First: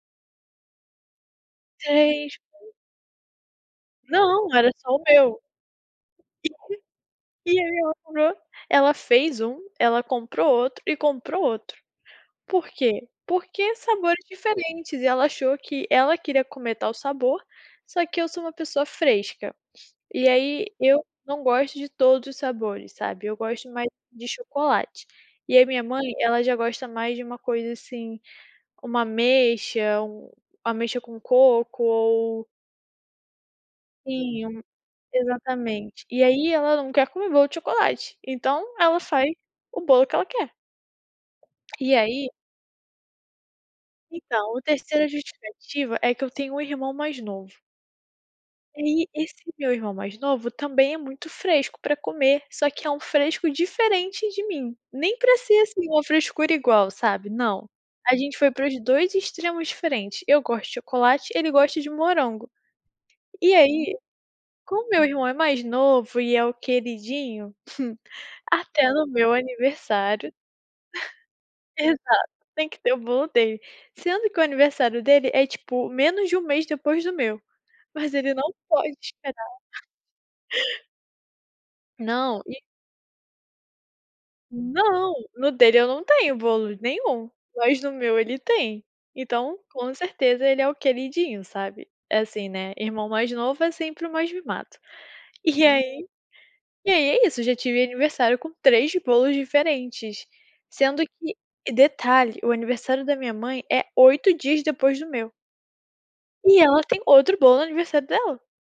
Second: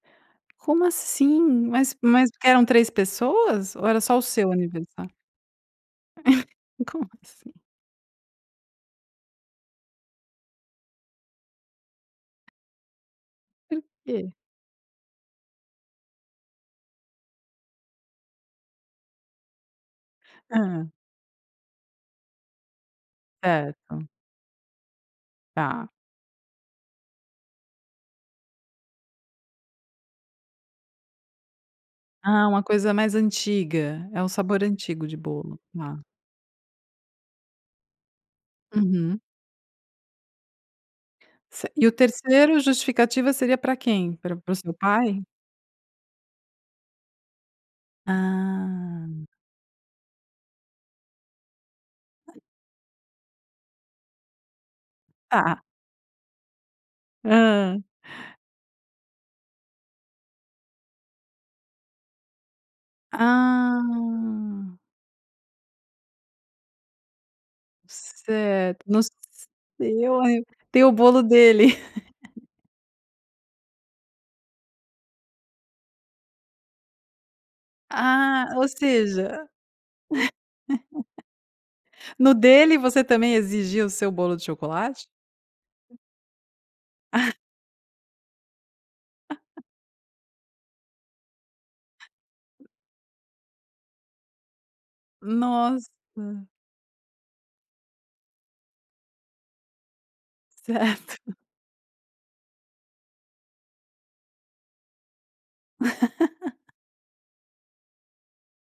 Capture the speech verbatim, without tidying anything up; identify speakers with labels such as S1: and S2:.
S1: Como assim? Mas mas eram
S2: [unintelligible]
S1: três pessoas? Ou era só o seu
S2: Não, era só o
S1: aniversário?
S2: meu.
S1: Como assim?
S2: [unintelligible] E aí ela comprou ela fez um, ela comprou outro e comprou outro. Por quê? Porque
S1: Por
S2: sabores
S1: quê?
S2: diferentes, e ela achou, que ela queria comer, tal sabor, só que eu sou uma pessoa fresca. E aí,
S1: Hã.
S2: eu não gosto de todos os sabores, sabe, eu gosto mais
S1: Certo.
S2: de chocolate. E aí minha
S1: Tá.
S2: mãe, ela já gosta mais de uma coisa, assim, como ameixa, um ameixa com coco ou
S1: Ah, uma coisa mais antiga, é um
S2: Sim um
S1: sabor antigo de bolo, tá.
S2: exatamente. E aí ela não quer comer bolo de chocolate, então, ela
S1: Uhum.
S2: faz o bolo que ela quer.
S1: Cer e o
S2: E aí
S1: terceiro, justificativa seria para quem? Para para
S2: Então,
S1: o
S2: o
S1: seu
S2: terceiro a
S1: pai?
S2: justificativa é que eu tenho um irmão mais novo. E ai,
S1: Ah.
S2: esse meu irmão mais novo, também é muito fresco para comer, só que é um fresco diferente de mim. Nem para ser,
S1: Ta.
S2: assim, uma frescura igual, sabe, não.
S1: Hã.
S2: A gente foi para os dois extremos diferentes, eu gosto de chocolate, ele gosta de morango. E aí,
S1: Ah.
S2: como meu irmão é mais novo e é o queridinho,
S1: Certo,
S2: até
S1: no
S2: no meu
S1: seu
S2: aniversário
S1: ani tem o bolo dele.
S2: Exato, tem que ter o bolo dele. Sendo que o aniversário dele, é tipo menos de um mês depois do meu, mas ele
S1: Ah,
S2: não
S1: ou
S2: pode
S1: seja.
S2: esperar.
S1: no
S2: Não, e
S1: dele, você também exigia o seu bolo de chocolate?
S2: Não, no dele eu não tenho bolo nenhum, mas no meu ele tem. Então, com certeza ele é o queridinho, sabe. É, assim, né, irmão mais novo é sempre o mais mimado. E
S1: Nossa.
S2: aí e aí é isso, eu já tive aniversário com três bolos diferentes. Sendo
S1: Certo.
S2: que e detalhe, o aniversário da minha mãe é oito dias depois do meu. E ela tem outro bolo no aniversário dela.